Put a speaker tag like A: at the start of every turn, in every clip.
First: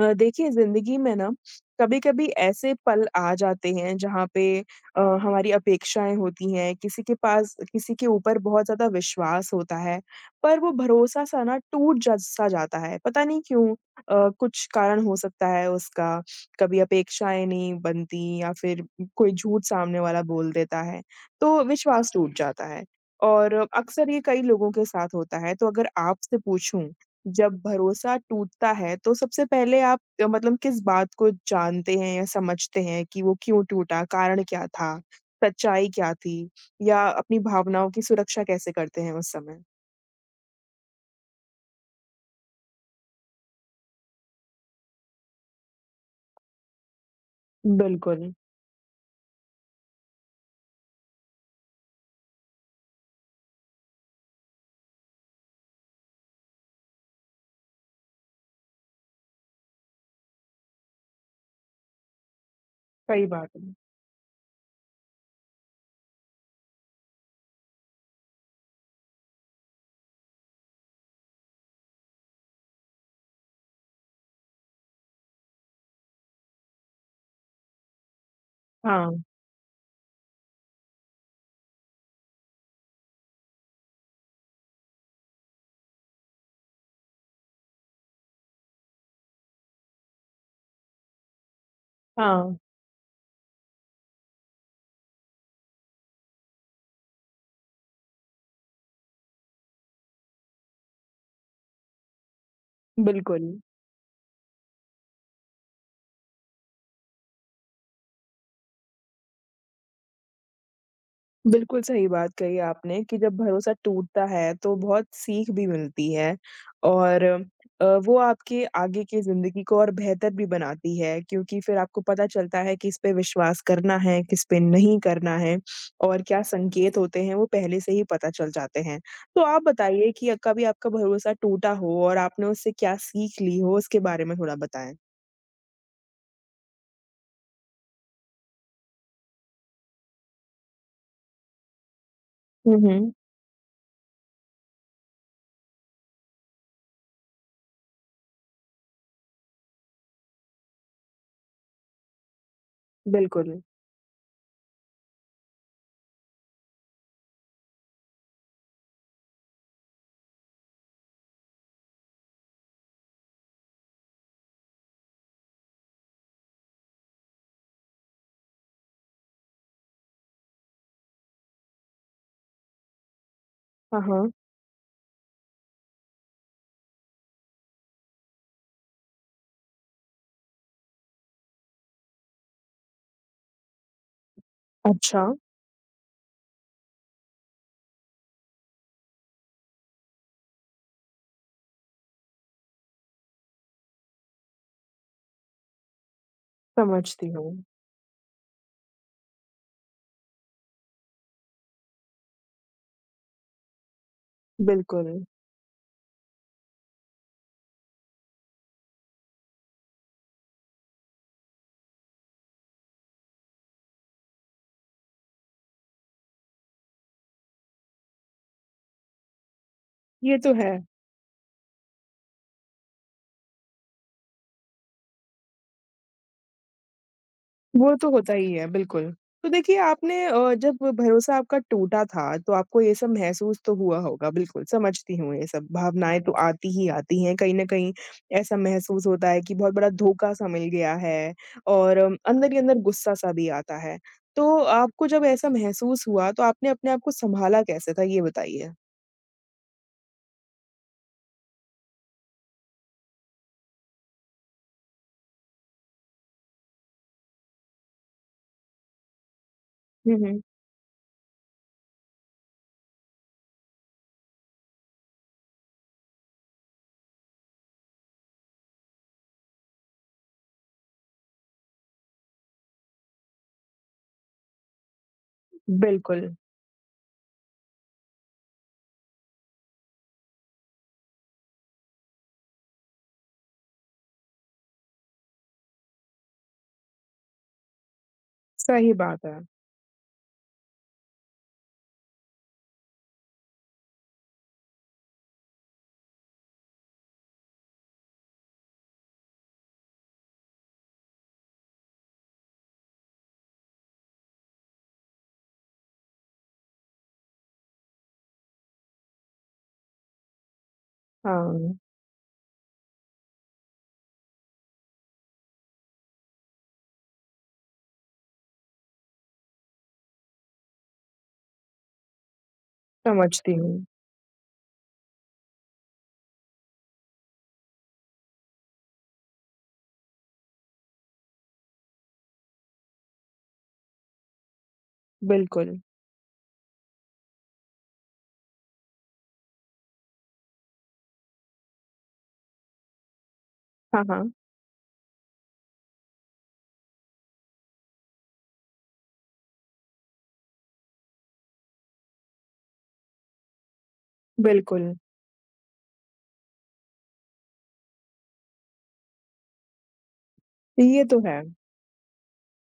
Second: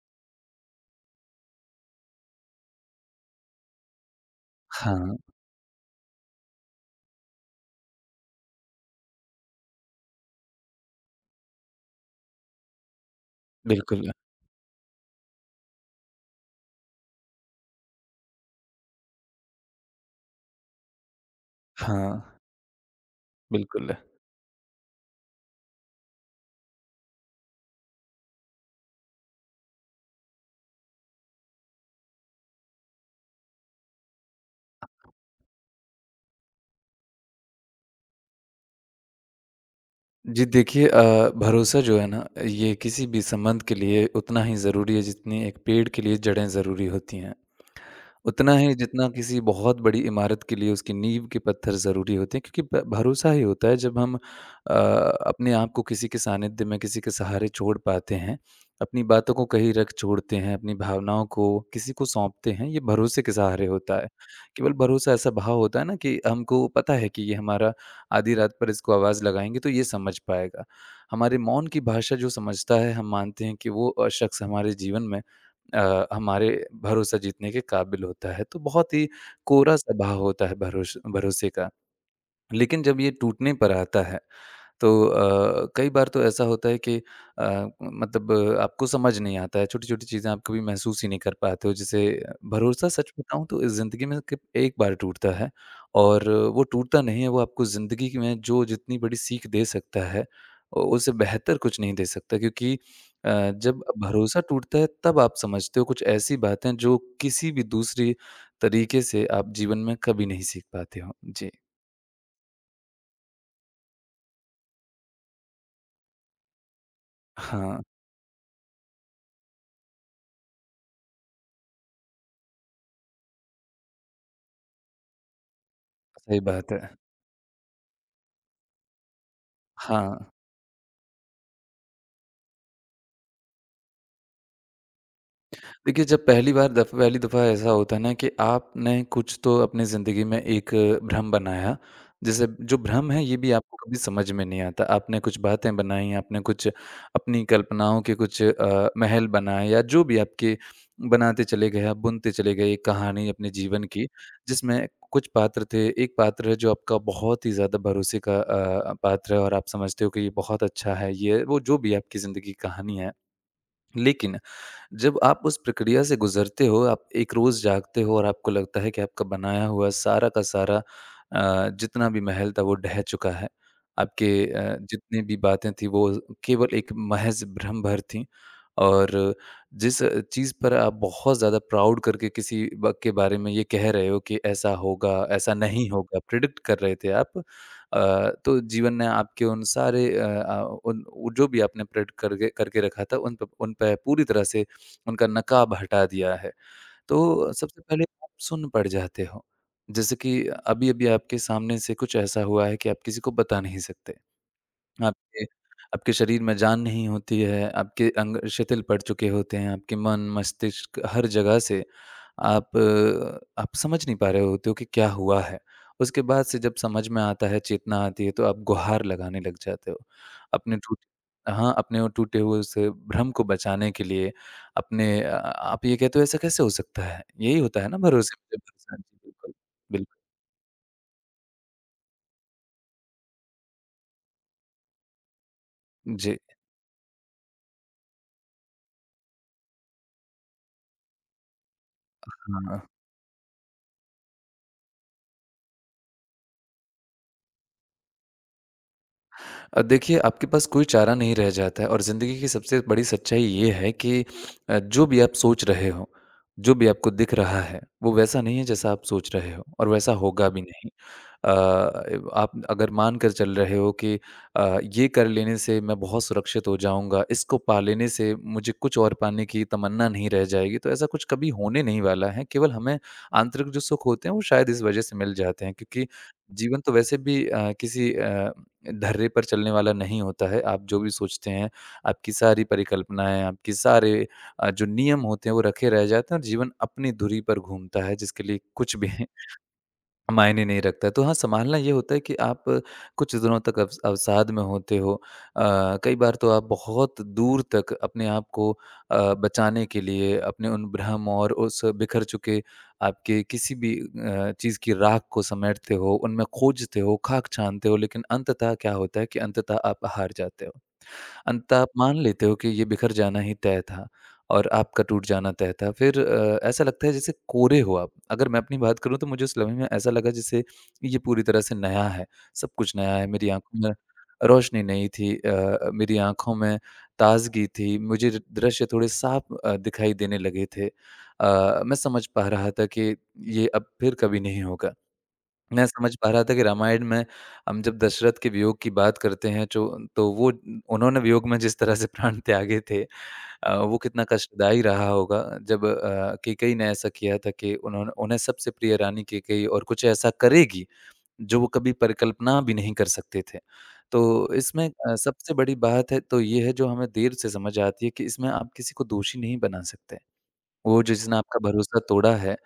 A: देखिए ज़िंदगी में ना कभी-कभी ऐसे पल आ जाते हैं जहाँ पे
B: हाँ,
A: हमारी अपेक्षाएँ होती हैं, किसी के पास किसी के ऊपर बहुत ज़्यादा विश्वास होता है, पर वो भरोसा-सा ना टूट ज सा जाता है, पता नहीं क्यों?
B: बिल्कुल।
A: कुछ कारण हो सकता है उसका, कभी अपेक्षाएँ नहीं बनती या फिर कोई झूठ सामने वाला बोल देता है, तो
B: हाँ,
A: विश्वास टूट जाता है और
B: बिल्कुल।
A: अक्सर ये कई लोगों के साथ होता है। तो अगर आपसे पूछूँ जब भरोसा टूटता है तो सबसे पहले आप मतलब किस बात को जानते हैं या समझते हैं कि वो क्यों टूटा? कारण क्या था? सच्चाई क्या थी? या अपनी भावनाओं की सुरक्षा कैसे करते हैं उस समय?
B: जी, देखिए भरोसा जो है ना, ये किसी भी संबंध के लिए उतना ही ज़रूरी है जितनी एक पेड़ के लिए जड़ें ज़रूरी होती हैं।
A: बिल्कुल,
B: उतना ही जितना किसी बहुत बड़ी इमारत के लिए उसकी नींव के पत्थर ज़रूरी होते हैं क्योंकि ब भरोसा ही होता है जब हम अपने आप को किसी के सानिध्य में, किसी के सहारे छोड़ पाते हैं, अपनी बातों को कहीं रख छोड़ते हैं, अपनी भावनाओं को किसी को सौंपते हैं, ये भरोसे
A: सही
B: के
A: बात
B: सहारे
A: है।
B: होता है। केवल भरोसा ऐसा भाव होता है ना कि हमको पता है कि ये हमारा आधी रात पर इसको आवाज़ लगाएँगे तो ये समझ पाएगा। हमारे मौन की भाषा जो समझता है हम मानते हैं कि वो शख्स हमारे जीवन में हमारे भरोसा जीतने के काबिल होता है। तो बहुत ही
A: हाँ,
B: कोरा स्वभाव होता है भरोसे का। लेकिन जब ये टूटने पर आता है तो कई बार तो ऐसा होता है कि मतलब आपको समझ नहीं आता है, छोटी-छोटी चीज़ें आप कभी महसूस ही नहीं कर पाते हो, जैसे
A: हाँ,
B: भरोसा सच बताऊँ तो इस ज़िंदगी में सिर्फ़ एक बार टूटता है और वो टूटता नहीं है, वो आपको ज़िंदगी की में जो जितनी बड़ी सीख दे सकता है, उ उससे बेहतर कुछ नहीं दे सकता क्योंकि
A: बिल्कुल।
B: जब भरोसा टूटता है तब आप समझते हो कुछ ऐसी बातें जो किसी भी दूसरी तरीके से आप जीवन में कभी नहीं सीख पाते हो। जी।
A: बिल्कुल सही बात कही आपने कि जब भरोसा टूटता है तो बहुत सीख भी मिलती है और
B: हाँ,
A: वो आपके आगे की ज़िंदगी को और बेहतर भी बनाती है क्योंकि फिर आपको पता चलता है किस पे विश्वास करना है, किस पे नहीं करना है और
B: सही
A: क्या
B: बात है।
A: संकेत होते हैं वो पहले से ही पता चल जाते हैं। तो आप बताइए
B: हाँ।
A: कि कभी आपका भरोसा टूटा हो और आपने उससे क्या सीख ली हो उसके बारे में थोड़ा बताएँ?
B: देखिए, जब पहली दफ़ा ऐसा होता है ना कि आपने कुछ तो अपनी ज़िंदगी में एक भ्रम बनाया, जैसे
A: हुँ,
B: जो भ्रम
A: हुँ।
B: है ये भी आपको कभी समझ में नहीं आता। आपने कुछ बातें बनाई, आपने कुछ अपनी कल्पनाओं के कुछ महल बनाए या जो भी आपके बनाते चले गए, आप बुनते चले गए एक कहानी अपने
A: बिल्कुल।
B: जीवन की, जिसमें कुछ पात्र थे, एक पात्र है जो आपका बहुत ही ज़्यादा भरोसे का पात्र है और आप समझते हो कि ये बहुत अच्छा है, ये वो जो भी आपकी ज़िंदगी की कहानी है। लेकिन जब आप उस प्रक्रिया से गुज़रते हो, आप एक रोज़ जागते हो और आपको लगता है कि आपका बनाया हुआ सारा का सारा जितना भी महल था वो ढह चुका है।
A: हाँ,
B: आपके
A: हाँ।
B: जितनी भी बातें थी वो केवल एक महज़ भ्रम भर थी और जिस चीज़ पर आप बहुत ज़्यादा प्राउड करके किसी ब के बारे में ये कह रहे हो कि ऐसा होगा,
A: अच्छा,
B: ऐसा नहीं होगा, प्रिडिक्ट कर रहे थे आप। तो जीवन ने आपके उन सारे अ अ, उन वो जो भी आपने प्रिडिक्ट करके करके रखा था उन पे पूरी तरह से उनका नकाब हटा दिया है।
A: समझती
B: तो
A: हूँ।
B: सबसे पहले आप सुन्न पड़ जाते हो। जैसे कि अभी-अभी आपके सामने से कुछ ऐसा हुआ है कि आप किसी को बता नहीं सकते।
A: बिल्कुल,
B: आपके आपके शरीर में जान नहीं होती है, आपके अंग शिथिल पड़ चुके होते हैं, आपके मन, मस्तिष्क हर जगह से आप समझ नहीं पा रहे होते हो कि क्या हुआ है। उसके बाद से जब समझ में आता है, चेतना आती है, तो आप गुहार लगाने लग जाते हो।
A: ये तो है।
B: अपने टूट हाँ, अपने वो टूटे हुए उस भ्रम को बचाने के लिए अपने आप ये कहते हो ऐसा कैसे हो सकता है? यही होता है
A: वो
B: ना
A: तो होता
B: भरोसे
A: ही
B: पे
A: है,
B: भरोसा। जी,
A: बिल्कुल। तो
B: बिल्कुल,
A: देखिए
B: बिल्कुल।
A: आपने जब भरोसा आपका टूटा था, तो आपको ये सब महसूस तो हुआ होगा, बिल्कुल समझती हूँ ये सब भावनाएँ तो
B: जी,
A: आती ही आती हैं। कहीं न कहीं ऐसा महसूस होता है कि बहुत बड़ा धोखा-सा मिल गया है और अंदर ही अंदर
B: हाँ।
A: गुस्सा-सा भी आता है। तो आपको जब ऐसा महसूस हुआ, तो आपने अपने आप को सँभाला कैसे था, ये बताइए?
B: देखिए आपके पास कोई चारा नहीं रह जाता है और ज़िंदगी की सबसे बड़ी सच्चाई ये है कि जो भी आप सोच रहे हो, जो भी आपको दिख रहा है, वो वैसा नहीं है जैसा आप सोच रहे हो और वैसा
A: हुँ, हुँ।
B: होगा भी नहीं। अ, आप अगर मान कर चल रहे हो कि ये कर लेने से मैं बहुत सुरक्षित हो जाऊँगा, इसको पा लेने से मुझे कुछ और पाने की तमन्ना नहीं रह जाएगी, तो ऐसा कुछ कभी होने नहीं वाला है। केवल हमें आंतरिक जो सुख होते हैं, वो शायद इस वजह से मिल जाते हैं क्योंकि
A: बिल्कुल,
B: जीवन तो वैसे भी किसी धर्रे पर चलने वाला नहीं होता है। आप जो भी सोचते हैं, आपकी सारी परिकल्पनाएँ, आपके सारे जो नियम होते हैं, वो रखे रह जाते हैं और जीवन अपनी धुरी पर घूमता है, जिसके लिए
A: सही
B: कुछ भी
A: बात है।
B: मायने नहीं रखता है। तो हाँ, सँभालना ये होता है कि आप कुछ दिनों तक अवसाद में होते हो। कई बार तो आप बहुत दूर तक अपने आप को बचाने के लिए अपने उन भ्रम और उस बिखर चुके आपके किसी भी चीज़ की राख को समेटते हो, उनमें खोजते हो, खाक छानते हो, लेकिन अंततः क्या होता है कि अंततः आप हार जाते हो। अंत
A: हाँ,
B: आप मान लेते हो कि ये बिखर जाना ही तय था और आपका टूट जाना तय था। फिर ऐसा लगता है जैसे कोरे हो आप। अगर मैं अपनी बात करूँ तो मुझे उस लम्हे में ऐसा लगा जैसे ये पूरी तरह से नया है, सब कुछ नया है। मेरी
A: समझती
B: आँखों
A: हूँ।
B: में रोशनी नहीं थी मेरी आँखों में ताज़गी थी, मुझे द दृश्य थोड़े साफ दिखाई देने लगे थे। मैं समझ पा रहा था कि ये अब फिर कभी नहीं होगा।
A: बिल्कुल।
B: मैं समझ पा रहा था कि रामायण में हम जब दशरथ के वियोग की बात करते हैं जो तो वो उन्होंने वियोग में जिस तरह से प्राण त्यागे थे वो
A: हाँ,
B: कितना
A: हाँ,
B: कष्टदायी रहा होगा जब कैकेयी ने ऐसा किया था कि उन्होंने उन्हें सबसे प्रिय रानी कैकेयी और कुछ ऐसा करेगी जो वो कभी परिकल्पना भी नहीं कर सकते थे। तो इसमें
A: बिल्कुल।
B: सबसे बड़ी बात है तो ये है जो हमें देर से समझ आती है कि इसमें आप किसी को दोषी नहीं बना सकते। वो
A: ये तो है।
B: जिसने आपका भरोसा तोड़ा है,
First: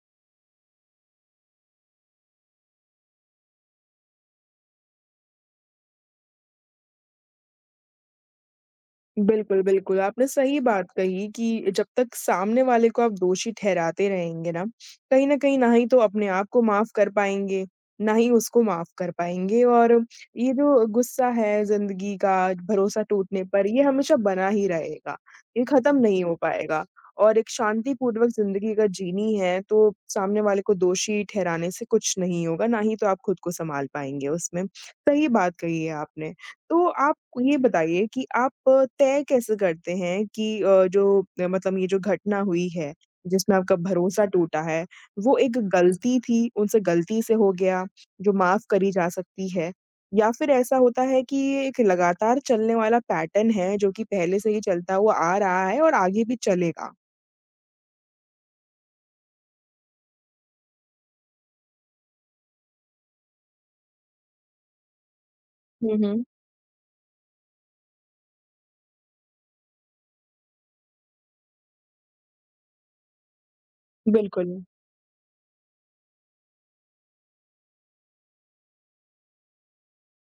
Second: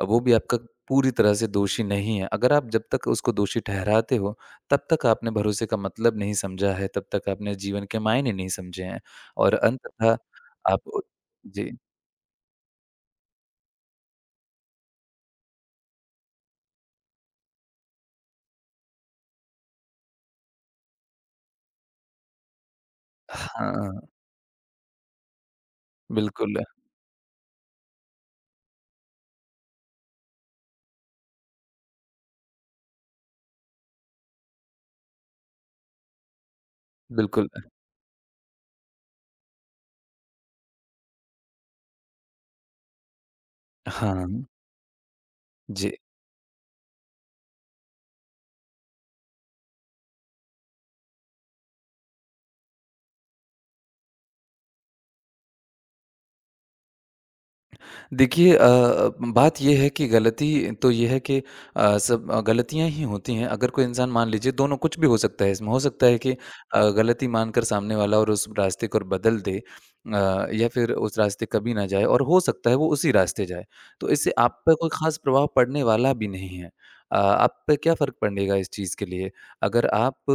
B: वो भी आपका पूरी तरह से दोषी नहीं है। अगर आप जब तक उसको दोषी ठहराते हो, तब तक आपने भरोसे का मतलब नहीं समझा है, तब तक आपने जीवन के मायने नहीं समझे हैं और
A: बिल्कुल, बिल्कुल,
B: अंततः
A: आपने सही बात
B: आप
A: कही कि
B: जी।
A: जब तक सामने वाले को आप दोषी ठहराते रहेंगे ना, कहीं न कहीं ना ही तो अपने आप को माफ़ कर पाएँगे, ना ही उसको माफ़ कर पाएँगे और ये जो गुस्सा है ज़िंदगी का, भरोसा टूटने पर, ये
B: हाँ,
A: हमेशा बना ही रहेगा, ये ख़त्म नहीं हो
B: बिल्कुल,
A: पाएगा और एक शांतिपूर्वक ज़िंदगी अगर जीनी है, तो सामने वाले को दोषी ठहराने से कुछ नहीं होगा, ना ही तो आप खुद को सँभाल पाएँगे उसमें। सही बात कही है आपने। तो आप
B: बिल्कुल।
A: ये बताइए कि आप तय कैसे करते हैं कि मतलब ये जो घटना हुई है, जिसमें आपका भरोसा
B: हाँ,
A: टूटा है, वो एक
B: जी।
A: गलती थी, उनसे गलती से हो गया, जो माफ़ करी जा सकती है? या फिर ऐसा होता है कि ये एक लगातार चलने वाला पैटर्न है, जो कि पहले से ही चलता हुआ आ रहा है और आगे भी चलेगा?
B: देखिए बात ये है कि गलती तो ये है कि सब गलतियाँ ही होती हैं। अगर कोई इंसान मान लीजिए दोनों कुछ भी हो सकता है इसमें, हो
A: हुँ,
B: सकता है
A: हुँ।
B: कि गलती मानकर सामने वाला और उस रास्ते को बदल दे या फिर उस रास्ते कभी ना जाए और हो सकता है वो उसी रास्ते जाए। तो इससे
A: बिल्कुल।
B: आप पे कोई ख़ास प्रभाव पड़ने वाला भी नहीं है। आप पे क्या फ़र्क पड़ेगा इस चीज़ के लिए? अगर आप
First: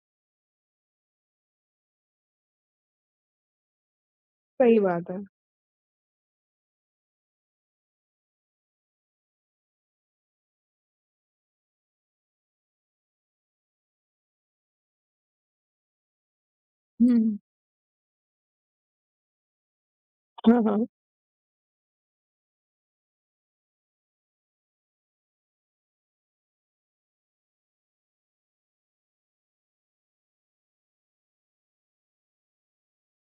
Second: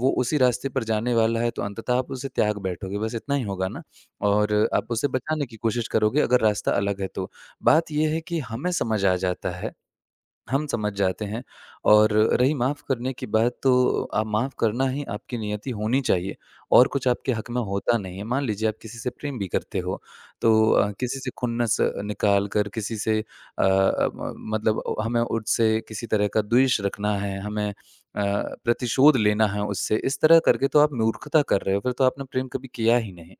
B: वो उसी रास्ते पर जाने वाला है तो अंततः आप उसे त्याग बैठोगे, बस इतना ही होगा ना? और
A: सही
B: आप उसे
A: बात है।
B: बचाने की कोशिश करोगे अगर रास्ता अलग है तो। बात ये है कि हमें समझ आ जाता है हम समझ जाते हैं और रही माफ़ करने की बात तो माफ़ करना ही आपकी नियति होनी चाहिए और कुछ आपके
A: हुँ,
B: हक़ में होता नहीं है। मान लीजिए आप किसी से प्रेम भी करते हो
A: हाँ,
B: तो
A: हाँ।
B: किसी से खुन्नस निकाल कर किसी से अ अ, म मतलब हमें उससे किसी तरह का द्वेष रखना है, हमें प्रतिशोध लेना है उससे, इस तरह करके तो आप मूर्खता कर रहे हो, फिर तो आपने प्रेम कभी किया ही नहीं।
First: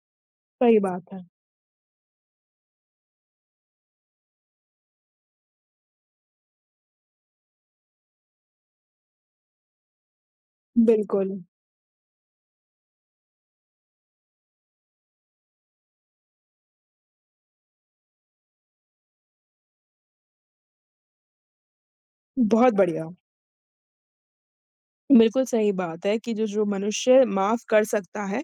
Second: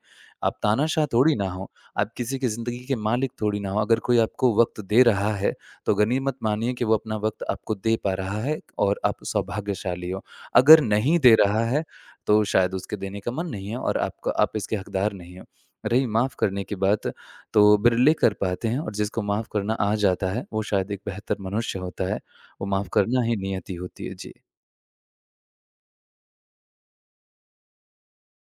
B: आप
A: सही
B: तानाशाह
A: बात है।
B: थोड़ी ना हो, आप किसी की ज़िंदगी के मालिक थोड़ी ना हो। अगर कोई आपको वक़्त दे रहा है तो गनीमत मानिए कि वो अपना वक़्त आपको दे पा रहा है और आप सौभाग्यशाली हो। अगर नहीं
A: बिल्कुल।
B: दे रहा है, तो शायद उसके देने का मन नहीं है और आपका आप इसके हकदार नहीं हो। रही माफ़ करने की बात, तो बिरले कर पाते हैं और जिसको माफ़ करना आ जाता है, वो शायद एक बेहतर मनुष्य होता है। वो
A: बहुत
B: माफ़
A: बढ़िया।
B: करना ही नियति होती है। जी।
A: बिल्कुल सही बात है कि जो जो मनुष्य माफ़ कर सकता है,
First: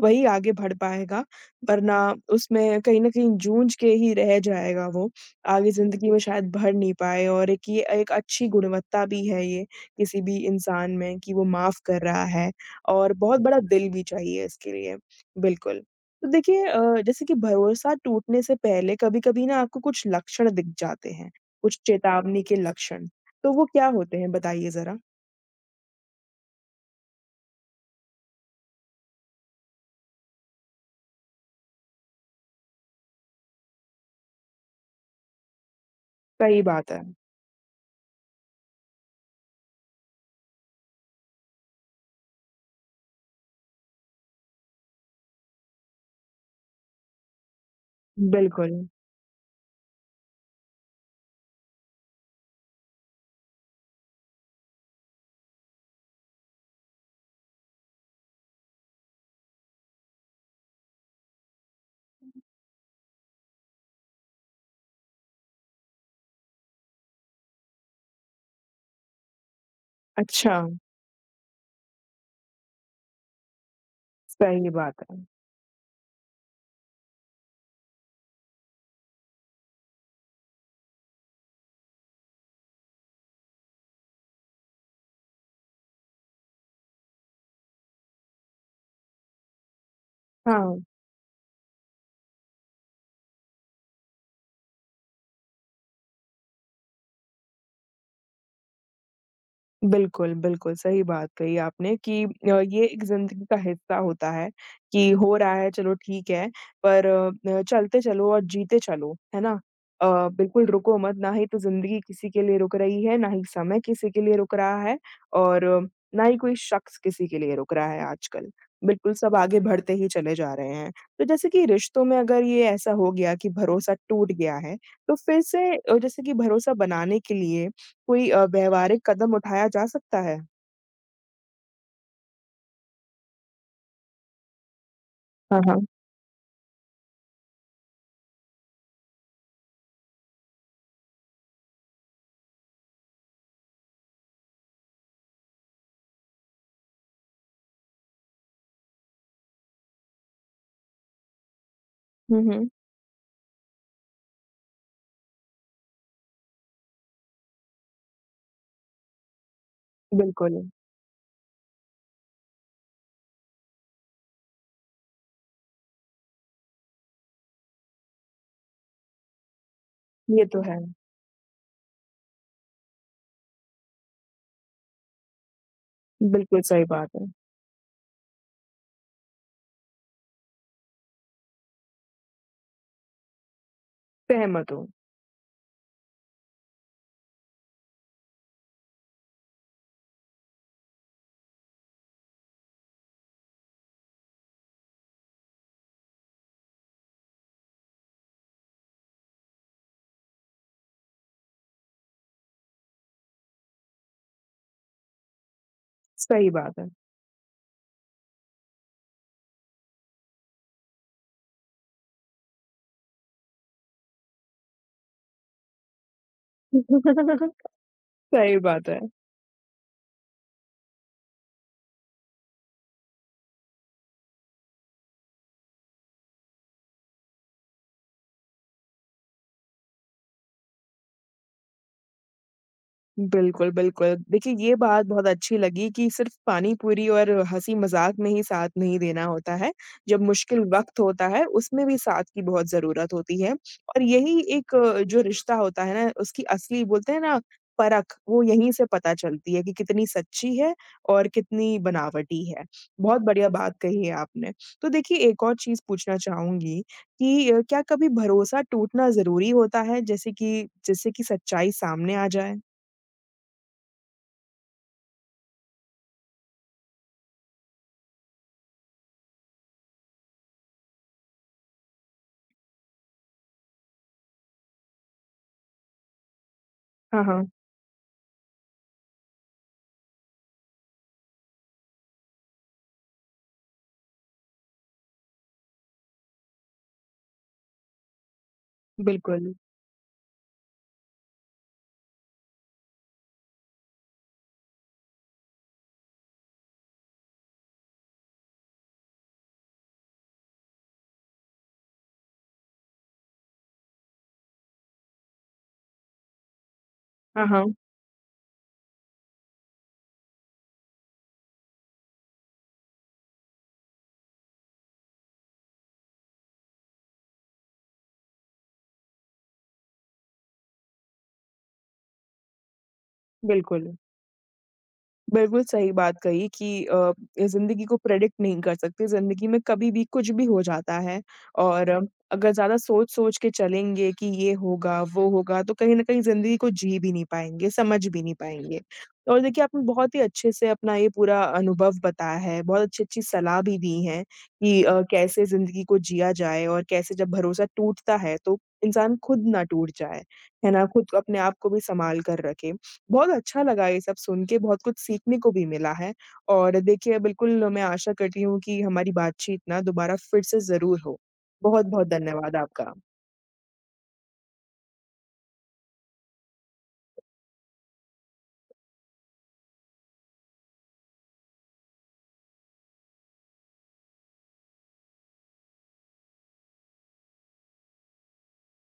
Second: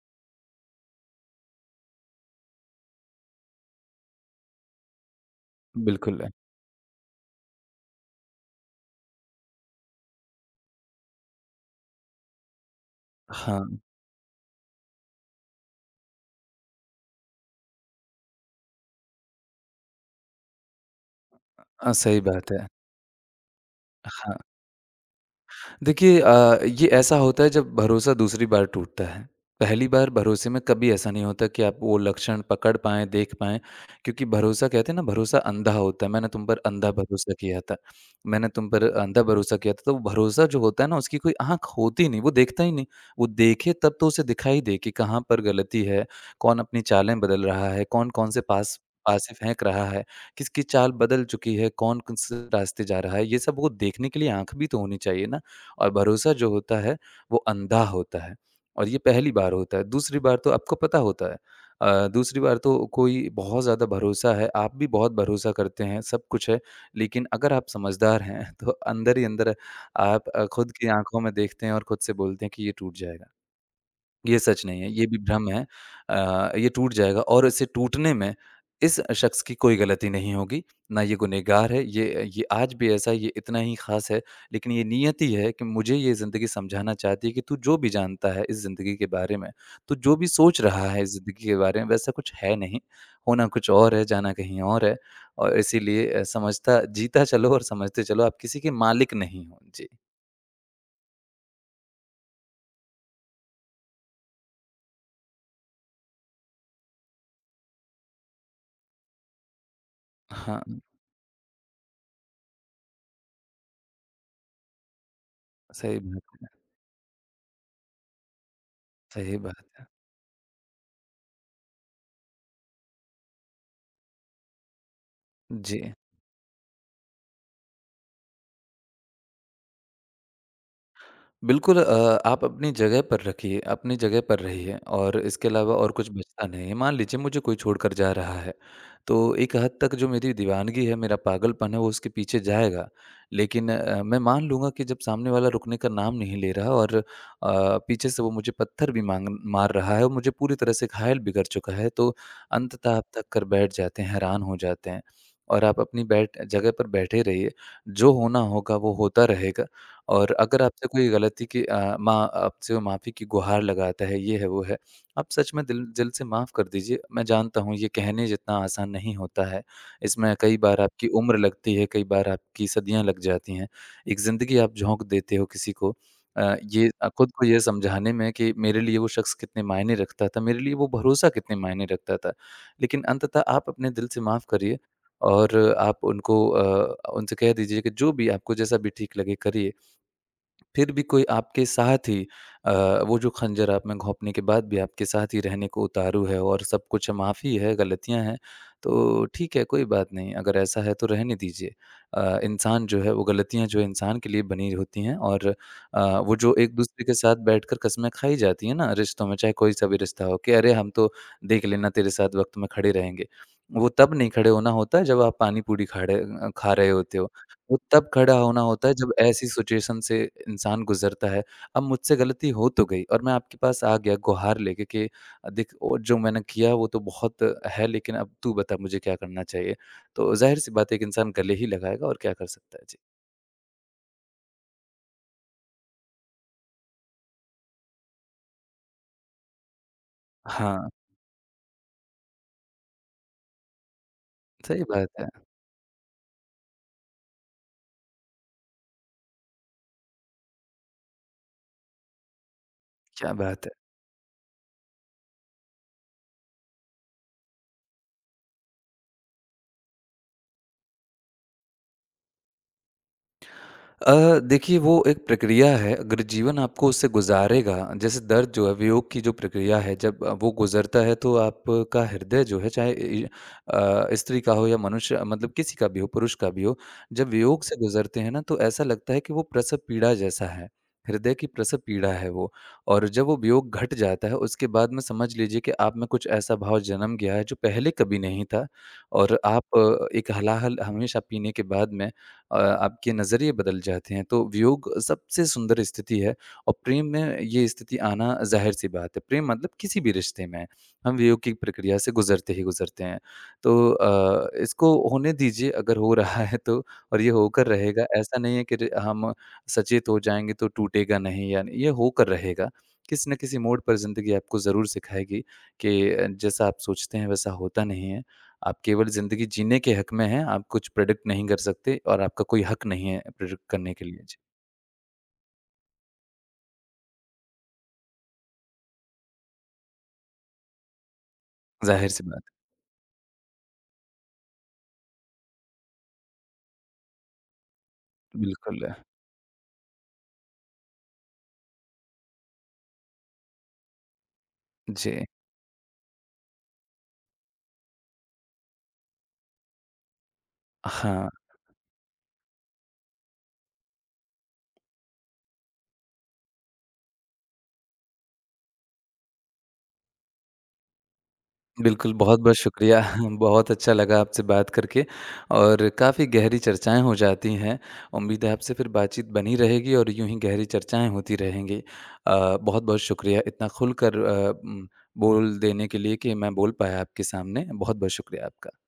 A: वही आगे बढ़ पाएगा, वरना उसमें कहीं न कहीं जूझ के ही रह जाएगा वो, आगे ज़िंदगी में
B: बिल्कुल।
A: शायद बढ़ नहीं पाए और एक ये एक अच्छी गुणवत्ता भी है ये, किसी भी इंसान में कि वो माफ़ कर रहा है और बहुत बड़ा
B: हाँ।
A: दिल भी चाहिए इसके लिए, बिल्कुल। तो देखिए जैसे कि भरोसा टूटने से पहले कभी-कभी ना आपको कुछ लक्षण दिख जाते हैं, कुछ
B: सही
A: चेतावनी
B: बात
A: के
B: है।
A: लक्षण, तो वो क्या होते हैं
B: हाँ।
A: बताइए ज़रा?
B: देखिए ये ऐसा होता है जब भरोसा दूसरी बार टूटता है। पहली बार भरोसे में कभी ऐसा नहीं होता कि आप वो लक्षण पकड़ पाएँ, देख पाएँ क्योंकि भरोसा कहते हैं ना भरोसा अंधा होता है। मैंने तुम पर
A: सही बात
B: अंधा
A: है।
B: भरोसा किया था, मैंने तुम पर अंधा भरोसा किया था। तो वो भरोसा जो होता है ना उसकी कोई आँख होती नहीं, वो देखता ही नहीं। वो देखे तब तो उसे दिखाई दे कि कहाँ पर गलती है, कौन अपनी चालें बदल रहा है, कौन कौन-से
A: बिल्कुल,
B: पासे फेंक रहा है, किसकी चाल बदल चुकी है, कौन किस रास्ते जा रहा है। ये सब वो देखने के लिए आँख भी तो होनी चाहिए ना। और भरोसा जो होता है वो अंधा होता है और ये पहली बार होता है दूसरी बार तो आपको पता होता है दूसरी बार तो कोई बहुत ज़्यादा भरोसा है आप भी बहुत भरोसा करते हैं सब कुछ है लेकिन अगर आप समझदार हैं तो अंदर ही अंदर आप
A: अच्छा,
B: खुद की आंखों में देखते हैं और खुद से बोलते हैं कि ये टूट जाएगा ये सच
A: सही
B: नहीं है,
A: बात
B: ये
A: है।
B: भी भ्रम है। ये टूट जाएगा और इसे टूटने में इस शख्स की कोई गलती नहीं होगी। ना ये गुनहगार है, ये आज भी ऐसा है, ये इतना ही ख़ास है। लेकिन ये नियति है कि मुझे ये ज़िंदगी समझाना चाहती है कि तू जो भी जानता है इस ज़िंदगी के बारे में, तू जो भी सोच
A: हाँ,
B: रहा है इस ज़िंदगी के बारे में वैसा कुछ है नहीं, होना कुछ और है, जाना कहीं और है और इसीलिए समझता जीता चलो और समझते चलो, आप किसी के मालिक नहीं हो। जी।
A: बिल्कुल, बिल्कुल, सही बात कही आपने कि ये एक ज़िंदगी का हिस्सा होता है कि हो रहा है चलो ठीक है, पर चलते चलो और जीते चलो, है ना? अ,
B: हाँ,
A: बिल्कुल रुको मत, ना ही तो ज़िंदगी किसी के लिए रुक रही है, ना ही समय किसी के लिए रुक रहा है और
B: सही
A: ना ही
B: बात
A: कोई शख्स किसी के लिए रुक रहा है आजकल। बिल्कुल, सब
B: सही
A: आगे
B: बात है।
A: बढ़ते ही चले जा रहे हैं। तो जैसे कि रिश्तों में अगर ये ऐसा हो गया कि भरोसा टूट गया है, तो फिर से
B: जी।
A: जैसे कि भरोसा बनाने के लिए कोई व्यावहारिक कदम उठाया जा सकता है।
B: बिल्कुल आप अपनी जगह पर रखिए, अपनी जगह पर रहिए और इसके
A: हाँ,
B: अलावा
A: हाँ।
B: और कुछ बचता नहीं है। मान लीजिए मुझे कोई छोड़कर जा रहा है, तो एक हद तक जो मेरी दीवानगी है, मेरा पागलपन है, वो उसके पीछे जाएगा। लेकिन मैं मान लूँगा कि जब सामने वाला रुकने का नाम नहीं ले रहा और पीछे से वो मुझे पत्थर भी माँग मार रहा है और मुझे पूरी तरह से घायल भी कर चुका है, तो
A: हुँ, हुँ।
B: अंततः आप थक कर बैठ जाते हैं, हैरान हो जाते हैं। और आप अपनी बैठ जगह पर बैठे रहिए, जो होना होगा वो होता रहेगा और
A: बिल्कुल,
B: अगर आपसे कोई गलती की अ, माँ आपसे वो माफ़ी की गुहार लगाता है, ये है, वो है, आप सच में दिल दिल से माफ़ कर दीजिए। मैं जानता हूँ ये कहने जितना आसान नहीं होता है। इसमें
A: ये
B: कई
A: तो है।
B: बार आपकी उम्र लगती है, कई बार आपकी सदियाँ लग जाती हैं। एक ज़िंदगी आप झोंक देते हो किसी को।
A: बिल्कुल सही बात है।
B: खुद को ये समझाने में कि मेरे लिए वो शख़्स कितने मायने रखता था, मेरे लिए वो भरोसा कितने मायने रखता था। लेकिन अंततः आप अपने दिल से माफ़
A: सहमत
B: करिए
A: हूँ,
B: और आप उनसे कह दीजिए कि जो भी आपको जैसा भी ठीक लगे करिए। फिर भी कोई आपके साथ ही अ, वो जो खंजर आप में घोंपने के बाद भी आपके साथ ही रहने को उतारू है और सब कुछ माफ़ी है, गलतियाँ हैं, तो ठीक है, कोई बात नहीं, अगर ऐसा है तो रहने दीजिए। इंसान जो है वो गलतियाँ जो है इंसान के लिए बनी होती हैं और वो
A: सही
B: जो
A: बात है।
B: एक-दूसरे के साथ बैठकर कस्में खाई जाती हैं ना रिश्तों में, चाहे कोई सा भी रिश्ता हो कि अरे! हम तो देख लेना तेरे साथ वक़्त में खड़े रहेंगे। वो तब नहीं खड़े होना होता है जब आप पानी-पूरी खा रहे होते हो।
A: सही
B: वो तब खड़ा होना होता
A: बात
B: है
A: है।
B: जब ऐसी सिचुएशन से इंसान गुज़रता है। अब मुझसे गलती हो तो गई और मैं आपके पास आ गया गुहार लेके कि देख वो जो मैंने किया वो तो बहुत है लेकिन अब तू बता मुझे क्या करना चाहिए? तो ज़ाहिर-सी बात है एक इंसान गले ही लगाएगा और क्या कर सकता है? जी।
A: बिल्कुल, बिल्कुल। देखिए, ये बात बहुत अच्छी लगी कि सिर्फ़ पानी-पूरी और हँसी-मज़ाक में ही साथ नहीं देना होता है। जब मुश्किल
B: हाँ,
A: वक़्त होता है, उसमें भी साथ की बहुत ज़रूरत होती है और यही एक
B: सही बात
A: जो
B: है।
A: रिश्ता होता है ना, उसकी असली बोलते हैं ना परख, वो यहीं से पता चलती है कि कितनी सच्ची है और कितनी बनावटी है। बहुत
B: क्या
A: बढ़िया
B: बात है!
A: बात कही है आपने। तो देखिए, एक और चीज़ पूछना चाहूँगी कि क्या कभी भरोसा टूटना ज़रूरी होता है, जैसे कि जिससे कि सच्चाई सामने आ जाए?
B: देखिए वो एक प्रक्रिया है, अगर जीवन आपको उससे गुज़ारेगा जैसे दर्द जो है वियोग की जो प्रक्रिया है जब वो गुज़रता है तो आपका हृदय जो है चाहे स्त्री का हो या मनुष्य मतलब किसी का भी हो, पुरुष का भी हो,
A: हाँ,
B: जब
A: हाँ,
B: वियोग से गुज़रते हैं ना तो ऐसा लगता है कि वो प्रसव पीड़ा जैसा है, हृदय की प्रसव पीड़ा है वो। और जब वो वियोग घट जाता है उसके बाद में समझ लीजिए कि आप में कुछ ऐसा भाव जन्म गया है जो पहले कभी नहीं था और
A: बिल्कुल।
B: आप एक हलाहल हमेशा पीने के बाद में आपके नज़रिए बदल जाते हैं। तो वियोग सबसे सुंदर स्थिति है और प्रेम में ये स्थिति आना ज़ाहिर-सी बात है। प्रेम मतलब किसी भी रिश्ते में, हम वियोग की प्रक्रिया से गुज़रते ही गुज़रते हैं। तो इसको होने दीजिए अगर हो रहा है तो और ये
A: हाँ,
B: होकर
A: हाँ,
B: रहेगा। ऐसा नहीं है कि र हम सचेत हो जाएँगे तो टूटेगा नहीं या ये होकर रहेगा। किसी न किसी मोड़ पर ज़िंदगी आपको ज़रूर सिखाएगी कि जैसा आप सोचते हैं वैसा होता नहीं है। आप केवल ज़िंदगी जीने के हक में हैं, आप कुछ प्रेडिक्ट नहीं कर सकते और आपका कोई हक नहीं है प्रेडिक्ट
A: बिल्कुल।
B: करने के लिए। जी,
A: बिल्कुल सही बात कही कि ज़िंदगी को प्रेडिक्ट नहीं कर सकते, ज़िंदगी में कभी भी कुछ भी हो जाता है और
B: ज़ाहिर-सी
A: अगर
B: बात
A: ज़्यादा सोच-सोच के चलेंगे कि ये होगा, वो होगा, तो कहीं न कहीं ज़िंदगी को जी भी नहीं पाएँगे, समझ भी नहीं
B: है।
A: पाएँगे।
B: बिल्कुल,
A: और देखिए, आपने बहुत ही अच्छे से अपना ये पूरा अनुभव बताया है, बहुत अच्छी-अच्छी सलाह भी दी है कि
B: जी।
A: कैसे ज़िंदगी को जिया जाए और कैसे जब भरोसा टूटता है, तो इंसान खुद ना टूट जाए, है ना? खुद को-
B: हाँ,
A: अपने आप को भी सँभाल कर रखे। बहुत अच्छा लगा ये सब सुन के, बहुत कुछ सीखने को भी मिला है और देखिए बिल्कुल मैं आशा करती हूँ कि हमारी बातचीत ना दोबारा फिर से ज़रूर हो। बहुत-बहुत
B: बिल्कुल
A: धन्यवाद
B: बहुत-बहुत
A: आपका।
B: शुक्रिया। बहुत अच्छा लगा आपसे बात करके और काफ़ी गहरी चर्चाएँ हो जाती हैं। उम्मीद है आपसे फिर बातचीत बनी रहेगी और यूँ ही गहरी चर्चाएँ होती रहेंगी। बहुत-बहुत शुक्रिया इतना खुलकर बोल देने के लिए कि मैं बोल पाया आपके सामने। बहुत-बहुत शुक्रिया आपका।